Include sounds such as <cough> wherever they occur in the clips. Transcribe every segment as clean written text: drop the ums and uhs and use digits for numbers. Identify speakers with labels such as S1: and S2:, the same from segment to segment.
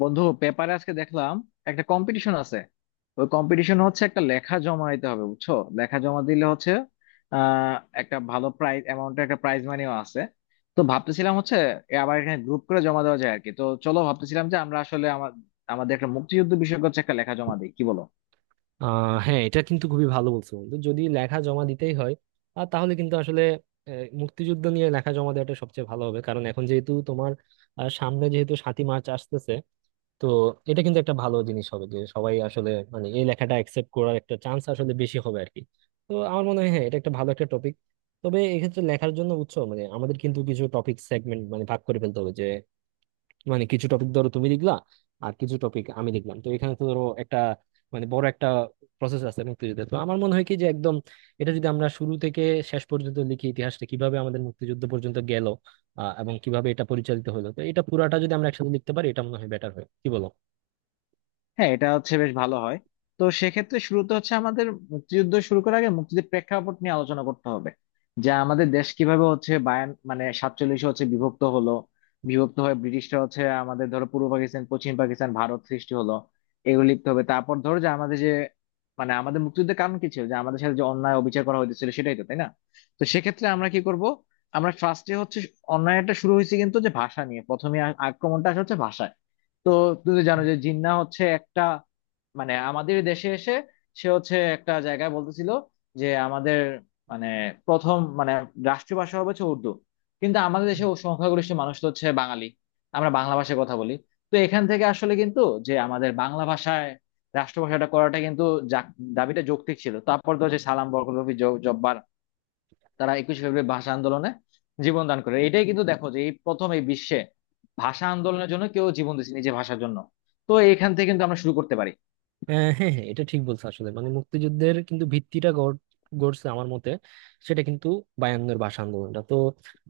S1: বন্ধু, পেপারে আজকে দেখলাম একটা কম্পিটিশন আছে। ওই কম্পিটিশন হচ্ছে একটা লেখা জমা দিতে হবে, বুঝছো? লেখা জমা দিলে হচ্ছে আহ একটা ভালো প্রাইজ অ্যামাউন্টের একটা প্রাইজ মানিও আছে। তো ভাবতেছিলাম হচ্ছে এ আবার এখানে গ্রুপ করে জমা দেওয়া যায় আর কি। তো চলো, ভাবতেছিলাম যে আমরা আসলে আমাদের একটা মুক্তিযুদ্ধ বিষয়ক হচ্ছে একটা লেখা জমা দিই, কি বলো?
S2: হ্যাঁ, এটা কিন্তু খুবই ভালো বলছো, বন্ধু। যদি লেখা জমা দিতেই হয় আর তাহলে কিন্তু আসলে মুক্তিযুদ্ধ নিয়ে লেখা জমা দেওয়াটা সবচেয়ে ভালো হবে, কারণ এখন যেহেতু তোমার সামনে যেহেতু সাতই মার্চ আসতেছে। তো এটা কিন্তু একটা ভালো জিনিস হবে যে সবাই আসলে, মানে, এই লেখাটা অ্যাকসেপ্ট করার একটা চান্স আসলে বেশি হবে আর কি। তো আমার মনে হয় হ্যাঁ, এটা একটা ভালো একটা টপিক। তবে এক্ষেত্রে লেখার জন্য উৎস, মানে আমাদের কিন্তু কিছু টপিক সেগমেন্ট, মানে ভাগ করে ফেলতে হবে। মানে কিছু টপিক ধরো তুমি লিখলা আর কিছু টপিক আমি লিখলাম। তো এখানে তো ধরো একটা, মানে বড় একটা প্রসেস আছে মুক্তিযুদ্ধের। তো আমার মনে হয় কি যে একদম এটা যদি আমরা শুরু থেকে শেষ পর্যন্ত লিখি, ইতিহাসটা কিভাবে আমাদের মুক্তিযুদ্ধ পর্যন্ত গেল এবং কিভাবে এটা পরিচালিত হলো। তো এটা পুরাটা যদি আমরা একসাথে লিখতে পারি, এটা মনে হয় বেটার হয়, কি বলো?
S1: হ্যাঁ, এটা হচ্ছে বেশ ভালো হয়। তো সেক্ষেত্রে শুরুতে হচ্ছে আমাদের মুক্তিযুদ্ধ শুরু করার আগে মুক্তিযুদ্ধের প্রেক্ষাপট নিয়ে আলোচনা করতে হবে, যা আমাদের দেশ কিভাবে হচ্ছে বায়ান মানে 47-এ হচ্ছে বিভক্ত হলো। বিভক্ত হয়ে ব্রিটিশরা হচ্ছে আমাদের ধরো পূর্ব পাকিস্তান, পশ্চিম পাকিস্তান, ভারত সৃষ্টি হলো। এগুলো লিখতে হবে। তারপর ধরো যে আমাদের যে মানে আমাদের মুক্তিযুদ্ধের কারণ কি ছিল, যে আমাদের সাথে যে অন্যায় অবিচার করা হয়েছিল, সেটাই তো, তাই না? তো সেক্ষেত্রে আমরা কি করব? আমরা ফার্স্টে হচ্ছে অন্যায়টা শুরু হয়েছে কিন্তু, যে ভাষা নিয়ে প্রথমে আক্রমণটা আসে হচ্ছে ভাষায়। তো তুমি তো জানো যে জিন্না হচ্ছে একটা মানে আমাদের দেশে এসে সে হচ্ছে একটা জায়গায় বলতেছিল যে আমাদের মানে প্রথম মানে রাষ্ট্রীয় ভাষা হবে হচ্ছে উর্দু। কিন্তু আমাদের দেশে ও সংখ্যাগরিষ্ঠ মানুষ তো হচ্ছে বাঙালি, আমরা বাংলা ভাষায় কথা বলি। তো এখান থেকে আসলে কিন্তু যে আমাদের বাংলা ভাষায় রাষ্ট্রভাষাটা করাটা কিন্তু যা- দাবিটা যৌক্তিক ছিল। তারপর তো হচ্ছে সালাম, বরকত, রফি, জব্বার তারা 21শে ফেব্রুয়ারি ভাষা আন্দোলনে জীবন দান করে। এটাই কিন্তু দেখো যে এই প্রথম এই বিশ্বে ভাষা আন্দোলনের জন্য কেউ জীবন দিয়েছে নিজের ভাষার জন্য। তো এখান থেকে কিন্তু আমরা শুরু করতে পারি।
S2: আহ, হ্যাঁ, হ্যাঁ, এটা ঠিক বলছো আসলে। মানে মুক্তিযুদ্ধের কিন্তু ভিত্তিটা গড়ছে আমার মতে, সেটা কিন্তু বায়ান্নর ভাষা আন্দোলনটা। তো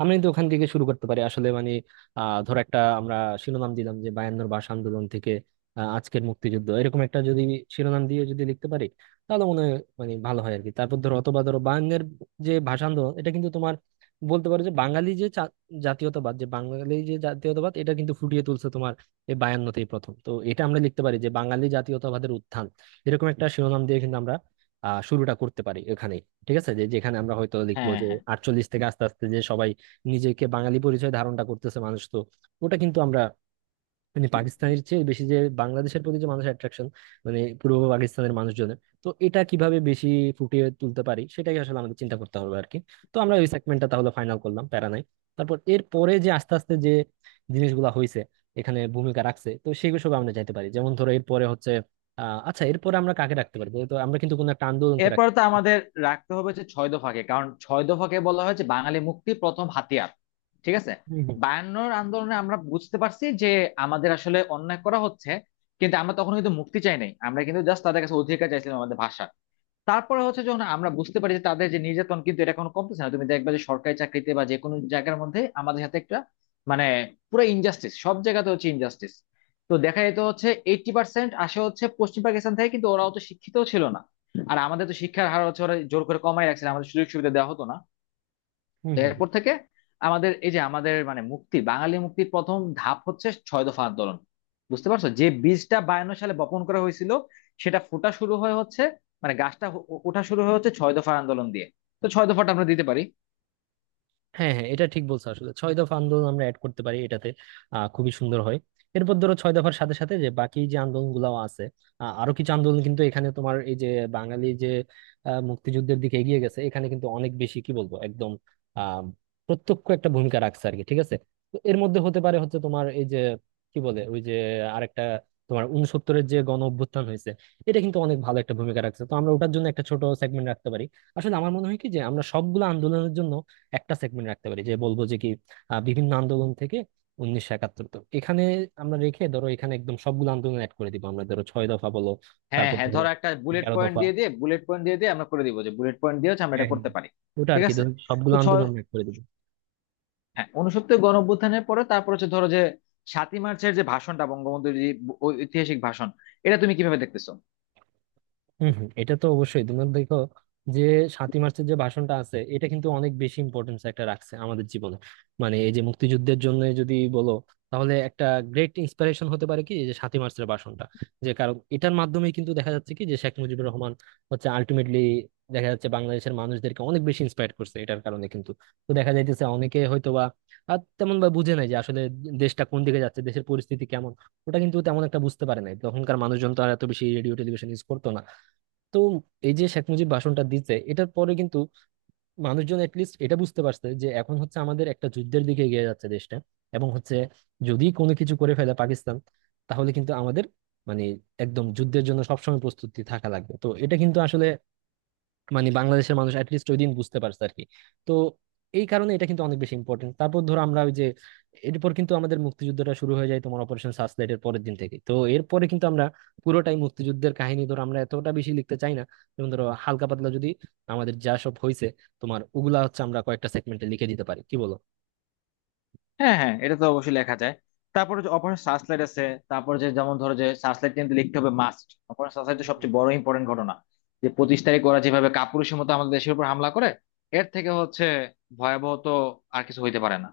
S2: আমরা কিন্তু ওখান থেকে শুরু করতে পারি আসলে। মানে ধর একটা আমরা শিরোনাম দিলাম যে বায়ান্নর ভাষা আন্দোলন থেকে আজকের মুক্তিযুদ্ধ, এরকম একটা যদি শিরোনাম দিয়ে যদি লিখতে পারি, তাহলে মনে হয়, মানে, ভালো হয় আর কি। তারপর ধরো, অথবা ধরো বায়ান্নের যে ভাষা আন্দোলন এটা কিন্তু তোমার বলতে পারো যে বাঙালি যে জাতীয়তাবাদ, যে বাঙালি যে জাতীয়তাবাদ এটা কিন্তু ফুটিয়ে তুলছে তোমার এই বায়ান্নতেই প্রথম। তো এটা আমরা লিখতে পারি যে বাঙালি জাতীয়তাবাদের উত্থান, এরকম একটা শিরোনাম দিয়ে কিন্তু আমরা শুরুটা করতে পারি এখানে। ঠিক আছে, যে যেখানে আমরা হয়তো লিখবো
S1: হ্যাঁ,
S2: যে
S1: হ্যাঁ।
S2: আটচল্লিশ থেকে আস্তে আস্তে যে সবাই নিজেকে বাঙালি পরিচয় ধারণটা করতেছে মানুষ। তো ওটা কিন্তু আমরা, মানে পাকিস্তানের চেয়ে বেশি যে বাংলাদেশের প্রতি যে মানুষের অ্যাট্রাকশন, মানে পূর্ব পাকিস্তানের মানুষজনের, তো এটা কিভাবে বেশি ফুটিয়ে তুলতে পারি সেটাই আসলে আমাদের চিন্তা করতে হবে আর কি। তো আমরা ওই সেগমেন্টটা তাহলে ফাইনাল করলাম, প্যারা নাই। তারপর এর পরে যে আস্তে আস্তে যে জিনিসগুলো হয়েছে, এখানে ভূমিকা রাখছে, তো সেগুলো সব আমরা যাইতে পারি। যেমন ধরো এরপরে হচ্ছে আচ্ছা, এরপরে আমরা কাকে রাখতে পারি? তো আমরা কিন্তু কোনো একটা আন্দোলনকে
S1: এরপর
S2: রাখতে,
S1: তো আমাদের রাখতে হবে যে ছয় দফাকে, কারণ ছয় দফাকে বলা হয়েছে বাঙালি মুক্তির প্রথম হাতিয়ার। ঠিক আছে।
S2: হম।
S1: 52-র আন্দোলনে আমরা বুঝতে পারছি যে আমাদের আসলে অন্যায় করা হচ্ছে, কিন্তু আমরা তখন কিন্তু মুক্তি চাই নাই, আমরা কিন্তু জাস্ট তাদের কাছে অধিকার চাইছিলাম আমাদের ভাষা। তারপরে হচ্ছে যখন আমরা বুঝতে পারি যে তাদের যে নির্যাতন কিন্তু এটা কোনো কমতেছে না, তুমি দেখবে যে সরকারি চাকরিতে বা যে কোনো জায়গার মধ্যে আমাদের সাথে একটা মানে পুরো ইনজাস্টিস, সব জায়গাতে হচ্ছে ইনজাস্টিস। তো দেখা যেত হচ্ছে 80% আসে হচ্ছে পশ্চিম পাকিস্তান থেকে, কিন্তু ওরা অত শিক্ষিত ছিল না। আর আমাদের তো শিক্ষার হার হচ্ছে ওরা জোর করে কমাই রাখছিল, আমাদের সুযোগ সুবিধা দেওয়া হতো না। তো
S2: হম,
S1: এরপর থেকে আমাদের এই যে আমাদের মানে মুক্তি বাঙালি মুক্তির প্রথম ধাপ হচ্ছে ছয় দফা আন্দোলন। বুঝতে পারছো যে বীজটা 52 সালে বপন করা হয়েছিল, সেটা ফোটা শুরু হয়ে হচ্ছে, মানে গাছটা ওঠা শুরু হয়ে হচ্ছে ছয় দফা আন্দোলন দিয়ে। তো ছয় দফাটা আমরা দিতে পারি।
S2: হ্যাঁ, হ্যাঁ, এটা ঠিক বলছো আসলে, ছয় দফা আন্দোলন আমরা অ্যাড করতে পারি এটাতে। খুবই সুন্দর হয়। এরপর ধরো ছয় দফার সাথে সাথে যে বাকি যে আন্দোলন গুলাও আছে, আরো কিছু আন্দোলন কিন্তু এখানে তোমার এই যে বাঙালি যে মুক্তিযুদ্ধের দিকে এগিয়ে গেছে, এখানে কিন্তু অনেক বেশি, কি বলবো, একদম আহ প্রত্যক্ষ একটা ভূমিকা রাখছে আর কি। ঠিক আছে। তো এর মধ্যে হতে পারে হচ্ছে তোমার এই যে, কি বলে ওই যে আরেকটা, তোমার উনসত্তরের যে গণ অভ্যুত্থান হয়েছে, এটা কিন্তু অনেক ভালো একটা ভূমিকা রাখছে। তো আমরা ওটার জন্য একটা ছোট সেগমেন্ট রাখতে পারি। আসলে আমার মনে হয় কি যে আমরা সবগুলো আন্দোলনের জন্য একটা সেগমেন্ট রাখতে পারি, যে বলবো যে কি বিভিন্ন আন্দোলন থেকে 1971, তো এখানে আমরা রেখে ধরো এখানে একদম সবগুলো আন্দোলন অ্যাড করে দিব। আমরা ধরো ছয় দফা বলো,
S1: হ্যাঁ,
S2: তারপর
S1: হ্যাঁ,
S2: ধরো
S1: ধরো একটা
S2: এগারো দফা।
S1: বুলেট পয়েন্ট দিয়ে দিয়ে আমরা করে দিব, যে বুলেট পয়েন্ট দিয়ে হচ্ছে আমরা
S2: হ্যাঁ,
S1: এটা
S2: হ্যাঁ।
S1: করতে পারি।
S2: ওটা আর
S1: ঠিক
S2: কি
S1: আছে।
S2: ধরো সবগুলো
S1: তো ছয়,
S2: আন্দোলন অ্যাড করে দিব।
S1: হ্যাঁ, 69 গণঅভ্যুত্থানের পরে তারপর হচ্ছে ধরো যে 7ই মার্চের যে ভাষণটা বঙ্গবন্ধুর যে ঐতিহাসিক ভাষণ, এটা তুমি কিভাবে দেখতেছো?
S2: হম, হম, এটা তো অবশ্যই। তুমি দেখো যে সাতই মার্চের যে ভাষণটা আছে, এটা কিন্তু অনেক বেশি ইম্পর্টেন্স একটা রাখছে আমাদের জীবনে। মানে এই যে মুক্তিযুদ্ধের জন্য যদি বলো, তাহলে একটা গ্রেট ইন্সপিরেশন হতে পারে কি এই যে সাতই মার্চের ভাষণটা। যে কারণ এটার মাধ্যমে কিন্তু দেখা যাচ্ছে কি যে শেখ মুজিবুর রহমান হচ্ছে আলটিমেটলি দেখা যাচ্ছে বাংলাদেশের মানুষদেরকে অনেক বেশি ইন্সপায়ার করছে এটার কারণে কিন্তু। তো দেখা যাইতেছে অনেকে হয়তো বা আর তেমন বা বুঝে নাই যে আসলে দেশটা কোন দিকে যাচ্ছে, দেশের পরিস্থিতি কেমন। ওটা কিন্তু তেমন একটা বুঝতে পারে নাই তখনকার মানুষজন, তো আর এত বেশি রেডিও টেলিভিশন ইউজ করতো না। তো এই যে শেখ মুজিব ভাষণটা দিচ্ছে, এটার পরে কিন্তু মানুষজন এটলিস্ট এটা বুঝতে পারছে যে এখন হচ্ছে আমাদের একটা যুদ্ধের দিকে এগিয়ে যাচ্ছে দেশটা। এবং হচ্ছে যদি কোনো কিছু করে ফেলে পাকিস্তান, তাহলে কিন্তু আমাদের, মানে, একদম যুদ্ধের জন্য সবসময় প্রস্তুতি থাকা লাগবে। তো এটা কিন্তু আসলে, মানে, বাংলাদেশের মানুষ অ্যাটলিস্ট ওই দিন বুঝতে পারছে আর কি। তো এই কারণে এটা কিন্তু অনেক বেশি ইম্পর্টেন্ট। তারপর ধরো আমরা ওই যে, এরপর কিন্তু আমাদের মুক্তিযুদ্ধটা শুরু হয়ে যায় তোমার অপারেশন সার্চলাইট এর পরের দিন থেকে। তো এরপরে কিন্তু আমরা পুরোটাই মুক্তিযুদ্ধের কাহিনী ধরো আমরা এতটা বেশি লিখতে চাই না। যেমন ধরো হালকা পাতলা যদি আমাদের যা সব হয়েছে তোমার ওগুলা হচ্ছে আমরা কয়েকটা সেগমেন্টে লিখে দিতে পারি, কি বলো?
S1: হ্যাঁ, হ্যাঁ, এটা তো অবশ্যই লেখা যায়। তারপরে যে অপারেশন সার্চলাইট আছে, তারপরে যে যেমন ধরো যে সার্চলাইট কিন্তু লিখতে হবে মাস্ট। অপারেশন সার্চলাইট তো সবচেয়ে বড় ইম্পর্টেন্ট ঘটনা, যে 25 তারিখ ওরা যেভাবে কাপুরুষের মতো আমাদের দেশের উপর হামলা করে, এর থেকে হচ্ছে ভয়াবহ তো আর কিছু হইতে পারে না।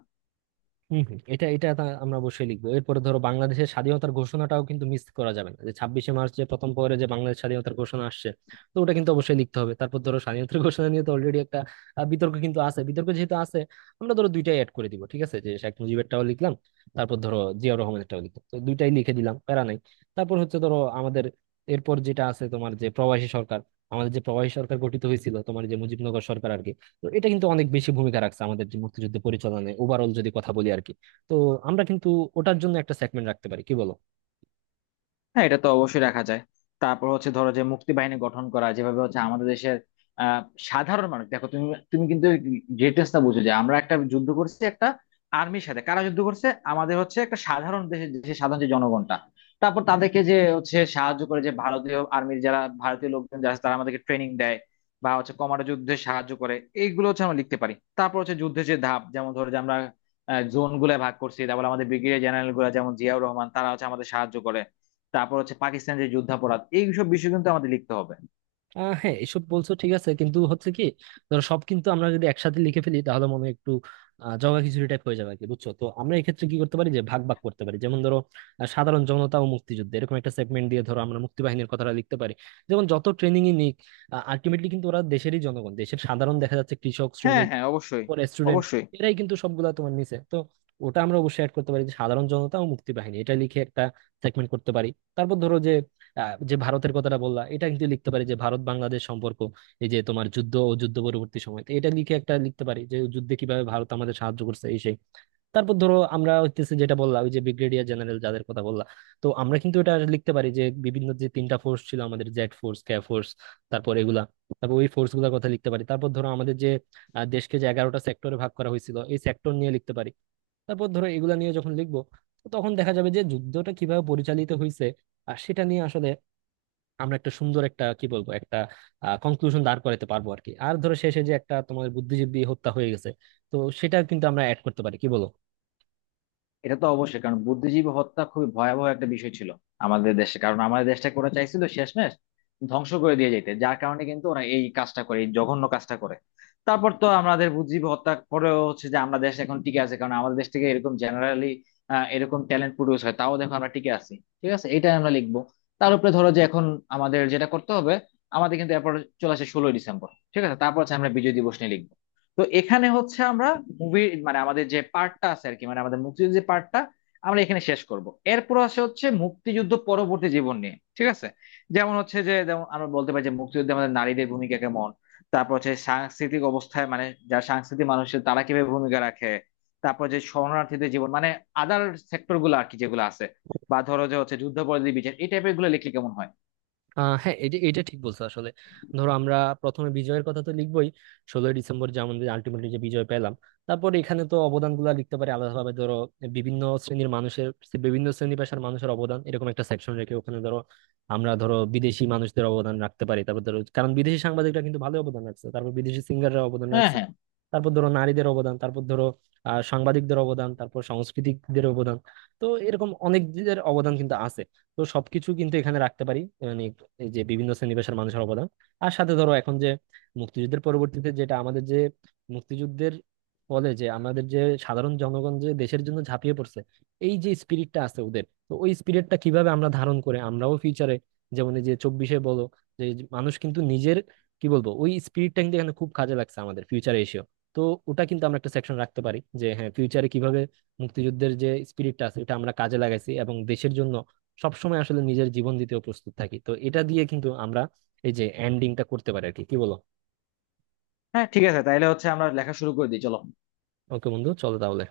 S2: হম, হম, এটা এটা তা আমরা অবশ্যই লিখবো। এরপরে ধরো বাংলাদেশের স্বাধীনতার ঘোষণাটাও কিন্তু মিস করা যাবে না, যে ছাব্বিশে মার্চ যে প্রথম পরে যে বাংলাদেশ স্বাধীনতার ঘোষণা আসছে। তো ওটা কিন্তু অবশ্যই লিখতে হবে। তারপর ধরো স্বাধীনতার <laughs> ঘোষণা নিয়ে তো অলরেডি একটা বিতর্ক কিন্তু আছে। বিতর্ক যেহেতু আছে আমরা ধরো দুইটাই অ্যাড করে দিব, ঠিক আছে, যে শেখ মুজিবেরটাও লিখলাম তারপর ধরো জিয়াউর রহমানেরটাও লিখলাম, তো দুইটাই লিখে দিলাম, প্যারা নাই। তারপর হচ্ছে ধরো আমাদের এরপর যেটা আছে তোমার যে প্রবাসী সরকার, আমাদের যে প্রবাসী সরকার গঠিত হয়েছিল তোমার যে মুজিবনগর সরকার আর কি। তো এটা কিন্তু অনেক বেশি ভূমিকা রাখছে আমাদের যে মুক্তিযুদ্ধ পরিচালনায় ওভারঅল যদি কথা বলি আর কি। তো আমরা কিন্তু ওটার জন্য একটা সেগমেন্ট রাখতে পারি, কি বলো?
S1: হ্যাঁ, এটা তো অবশ্যই রাখা যায়। তারপর হচ্ছে ধরো যে মুক্তি বাহিনী গঠন করা যেভাবে হচ্ছে আমাদের দেশের আহ, সাধারণ মানুষ, দেখো তুমি, তুমি কিন্তু ডিটেলসটা বুঝো যে আমরা একটা যুদ্ধ করছি একটা আর্মির সাথে, কারা যুদ্ধ করছে? আমাদের হচ্ছে একটা সাধারণ দেশের দেশের সাধারণ যে জনগণটা। তারপর তাদেরকে যে হচ্ছে সাহায্য করে যে ভারতীয় আর্মির যারা ভারতীয় লোকজন যারা আছে, তারা আমাদেরকে ট্রেনিং দেয় বা হচ্ছে কমান্ডো যুদ্ধে সাহায্য করে। এইগুলো হচ্ছে আমরা লিখতে পারি। তারপর হচ্ছে যুদ্ধের যে ধাপ, যেমন ধরো যে আমরা জোন গুলা ভাগ করছি, তারপর আমাদের ব্রিগেডিয়ার জেনারেল গুলা যেমন জিয়াউর রহমান তারা হচ্ছে আমাদের সাহায্য করে। তারপর হচ্ছে পাকিস্তানের যে যুদ্ধাপরাধ, এইসব বিষয় কিন্তু আমাদের লিখতে হবে।
S2: হ্যাঁ, এসব বলছো ঠিক আছে, কিন্তু হচ্ছে কি, ধরো সব কিন্তু আমরা যদি একসাথে লিখে ফেলি তাহলে মনে হয় একটু জগা খিচুড়ি টাইপ হয়ে যাবে আর কি, বুঝছো? তো আমরা এক্ষেত্রে কি করতে পারি যে ভাগ ভাগ করতে পারি। যেমন ধরো সাধারণ জনতা ও মুক্তিযুদ্ধ, এরকম একটা সেগমেন্ট দিয়ে ধরো আমরা মুক্তি বাহিনীর কথাটা লিখতে পারি। যেমন যত ট্রেনিং ই নিক, আলটিমেটলি কিন্তু ওরা দেশেরই জনগণ, দেশের সাধারণ, দেখা যাচ্ছে কৃষক
S1: হ্যাঁ,
S2: শ্রমিক
S1: হ্যাঁ, অবশ্যই,
S2: পরে স্টুডেন্ট,
S1: অবশ্যই।
S2: এরাই কিন্তু সবগুলা তোমার নিচে। তো ওটা আমরা অবশ্যই অ্যাড করতে পারি, যে সাধারণ জনতা ও মুক্তি বাহিনী, এটা লিখে একটা সেগমেন্ট করতে পারি। তারপর ধরো যে যে ভারতের কথাটা বললা, এটা কিন্তু লিখতে পারি যে ভারত বাংলাদেশ সম্পর্ক, এই যে তোমার যুদ্ধ ও যুদ্ধ পরবর্তী সময়। তো এটা লিখে একটা লিখতে পারি যে যুদ্ধে কিভাবে ভারত আমাদের সাহায্য করছে এই সেই। তারপর ধরো আমরা হইতেছে যেটা বললাম ওই যে ব্রিগেডিয়ার জেনারেল যাদের কথা বললাম, তো আমরা কিন্তু এটা লিখতে পারি যে বিভিন্ন যে 3টা ফোর্স ছিল আমাদের, জেড ফোর্স, কে ফোর্স, তারপর এগুলা। তারপর ওই ফোর্স গুলার কথা লিখতে পারি। তারপর ধরো আমাদের যে দেশকে যে 11টা সেক্টরে ভাগ করা হয়েছিল, এই সেক্টর নিয়ে লিখতে পারি। তারপর ধরো এগুলা নিয়ে যখন লিখবো, তখন দেখা যাবে যে যুদ্ধটা কিভাবে পরিচালিত হয়েছে, আর সেটা নিয়ে আসলে আমরা একটা সুন্দর একটা, কি বলবো, একটা কনক্লুশন দাঁড় করাতে পারবো আর কি। আর ধরো শেষে যে একটা তোমার বুদ্ধিজীবী হত্যা হয়ে গেছে, তো সেটা কিন্তু আমরা অ্যাড করতে পারি, কি বলো?
S1: এটা তো অবশ্যই, কারণ বুদ্ধিজীবী হত্যা খুবই ভয়াবহ একটা বিষয় ছিল আমাদের দেশে। কারণ আমাদের দেশটা করা চাইছিল শেষমেশ ধ্বংস করে দিয়ে যেতে, যার কারণে কিন্তু ওরা এই কাজটা করে, এই জঘন্য কাজটা করে। তারপর তো আমাদের বুদ্ধিজীবী হত্যা পরেও হচ্ছে যে আমরা দেশ এখন টিকে আছে, কারণ আমাদের দেশ থেকে এরকম জেনারেলি এরকম ট্যালেন্ট প্রডিউস হয়, তাও দেখো আমরা টিকে আছি। ঠিক আছে, এটা আমরা লিখবো। তার উপরে ধরো যে এখন আমাদের যেটা করতে হবে, আমাদের কিন্তু এরপর চলে আসে 16ই ডিসেম্বর। ঠিক আছে, তারপর হচ্ছে আমরা বিজয় দিবস নিয়ে লিখবো। তো এখানে হচ্ছে আমরা মুভি মানে আমাদের যে পার্টটা আছে আর কি, মানে আমাদের মুক্তিযুদ্ধের যে পার্টটা আমরা এখানে শেষ করব। এরপর আসে হচ্ছে মুক্তিযুদ্ধ পরবর্তী জীবন নিয়ে, ঠিক আছে, যেমন হচ্ছে যে যেমন আমরা বলতে পারি যে মুক্তিযুদ্ধে আমাদের নারীদের ভূমিকা কেমন। তারপর হচ্ছে সাংস্কৃতিক অবস্থায় মানে যারা সাংস্কৃতিক মানুষের, তারা কিভাবে ভূমিকা রাখে। তারপর যে শরণার্থীদের জীবন মানে আদার সেক্টর গুলো আর কি, যেগুলো আছে। বা ধরো যে হচ্ছে যুদ্ধাপরাধী বিচার, এই টাইপের গুলো লিখলে কেমন হয়?
S2: হ্যাঁ, এটা এটা ঠিক বলছো আসলে। ধরো আমরা প্রথমে বিজয়ের কথা তো লিখবোই, ষোলোই ডিসেম্বর যে আমাদের আলটিমেটলি যে বিজয় পেলাম। তারপর এখানে তো অবদানগুলো লিখতে পারি আলাদাভাবে। ধরো বিভিন্ন শ্রেণীর মানুষের, বিভিন্ন শ্রেণী পেশার মানুষের অবদান, এরকম একটা সেকশন রেখে ওখানে ধরো আমরা ধরো বিদেশি মানুষদের অবদান রাখতে পারি। তারপর ধরো, কারণ বিদেশি সাংবাদিকরা কিন্তু ভালো অবদান রাখছে, তারপর বিদেশি সিঙ্গাররা অবদান
S1: হ্যাঁ,
S2: রাখছে,
S1: হ্যাঁ,
S2: তারপর ধরো নারীদের অবদান, তারপর ধরো সাংবাদিকদের অবদান, তারপর সাংস্কৃতিকদের অবদান। তো এরকম অনেকদের অবদান কিন্তু আছে, তো সবকিছু কিন্তু এখানে রাখতে পারি, মানে এই যে বিভিন্ন শ্রেণীপেশার মানুষের অবদান। আর সাথে ধরো এখন যে মুক্তিযুদ্ধের পরবর্তীতে যেটা আমাদের যে মুক্তিযুদ্ধের ফলে যে আমাদের যে সাধারণ জনগণ যে দেশের জন্য ঝাঁপিয়ে পড়ছে, এই যে স্পিরিটটা আছে ওদের, তো ওই স্পিরিটটা কিভাবে আমরা ধারণ করে আমরাও ফিউচারে, যেমন এই যে চব্বিশে বলো যে মানুষ কিন্তু নিজের, কি বলবো, ওই স্পিরিটটা কিন্তু এখানে খুব কাজে লাগছে আমাদের ফিউচারে এসে। তো ওটা কিন্তু আমরা একটা সেকশন রাখতে পারি যে হ্যাঁ, ফিউচারে কিভাবে মুক্তিযুদ্ধের যে স্পিরিটটা আছে এটা আমরা কাজে লাগাইছি এবং দেশের জন্য সবসময় আসলে নিজের জীবন দিতেও প্রস্তুত থাকি। তো এটা দিয়ে কিন্তু আমরা এই যে এন্ডিংটা করতে পারি আর কি, কি বলো?
S1: হ্যাঁ, ঠিক আছে, তাহলে হচ্ছে আমরা লেখা শুরু করে দিই, চলো।
S2: ওকে বন্ধু, চলো তাহলে।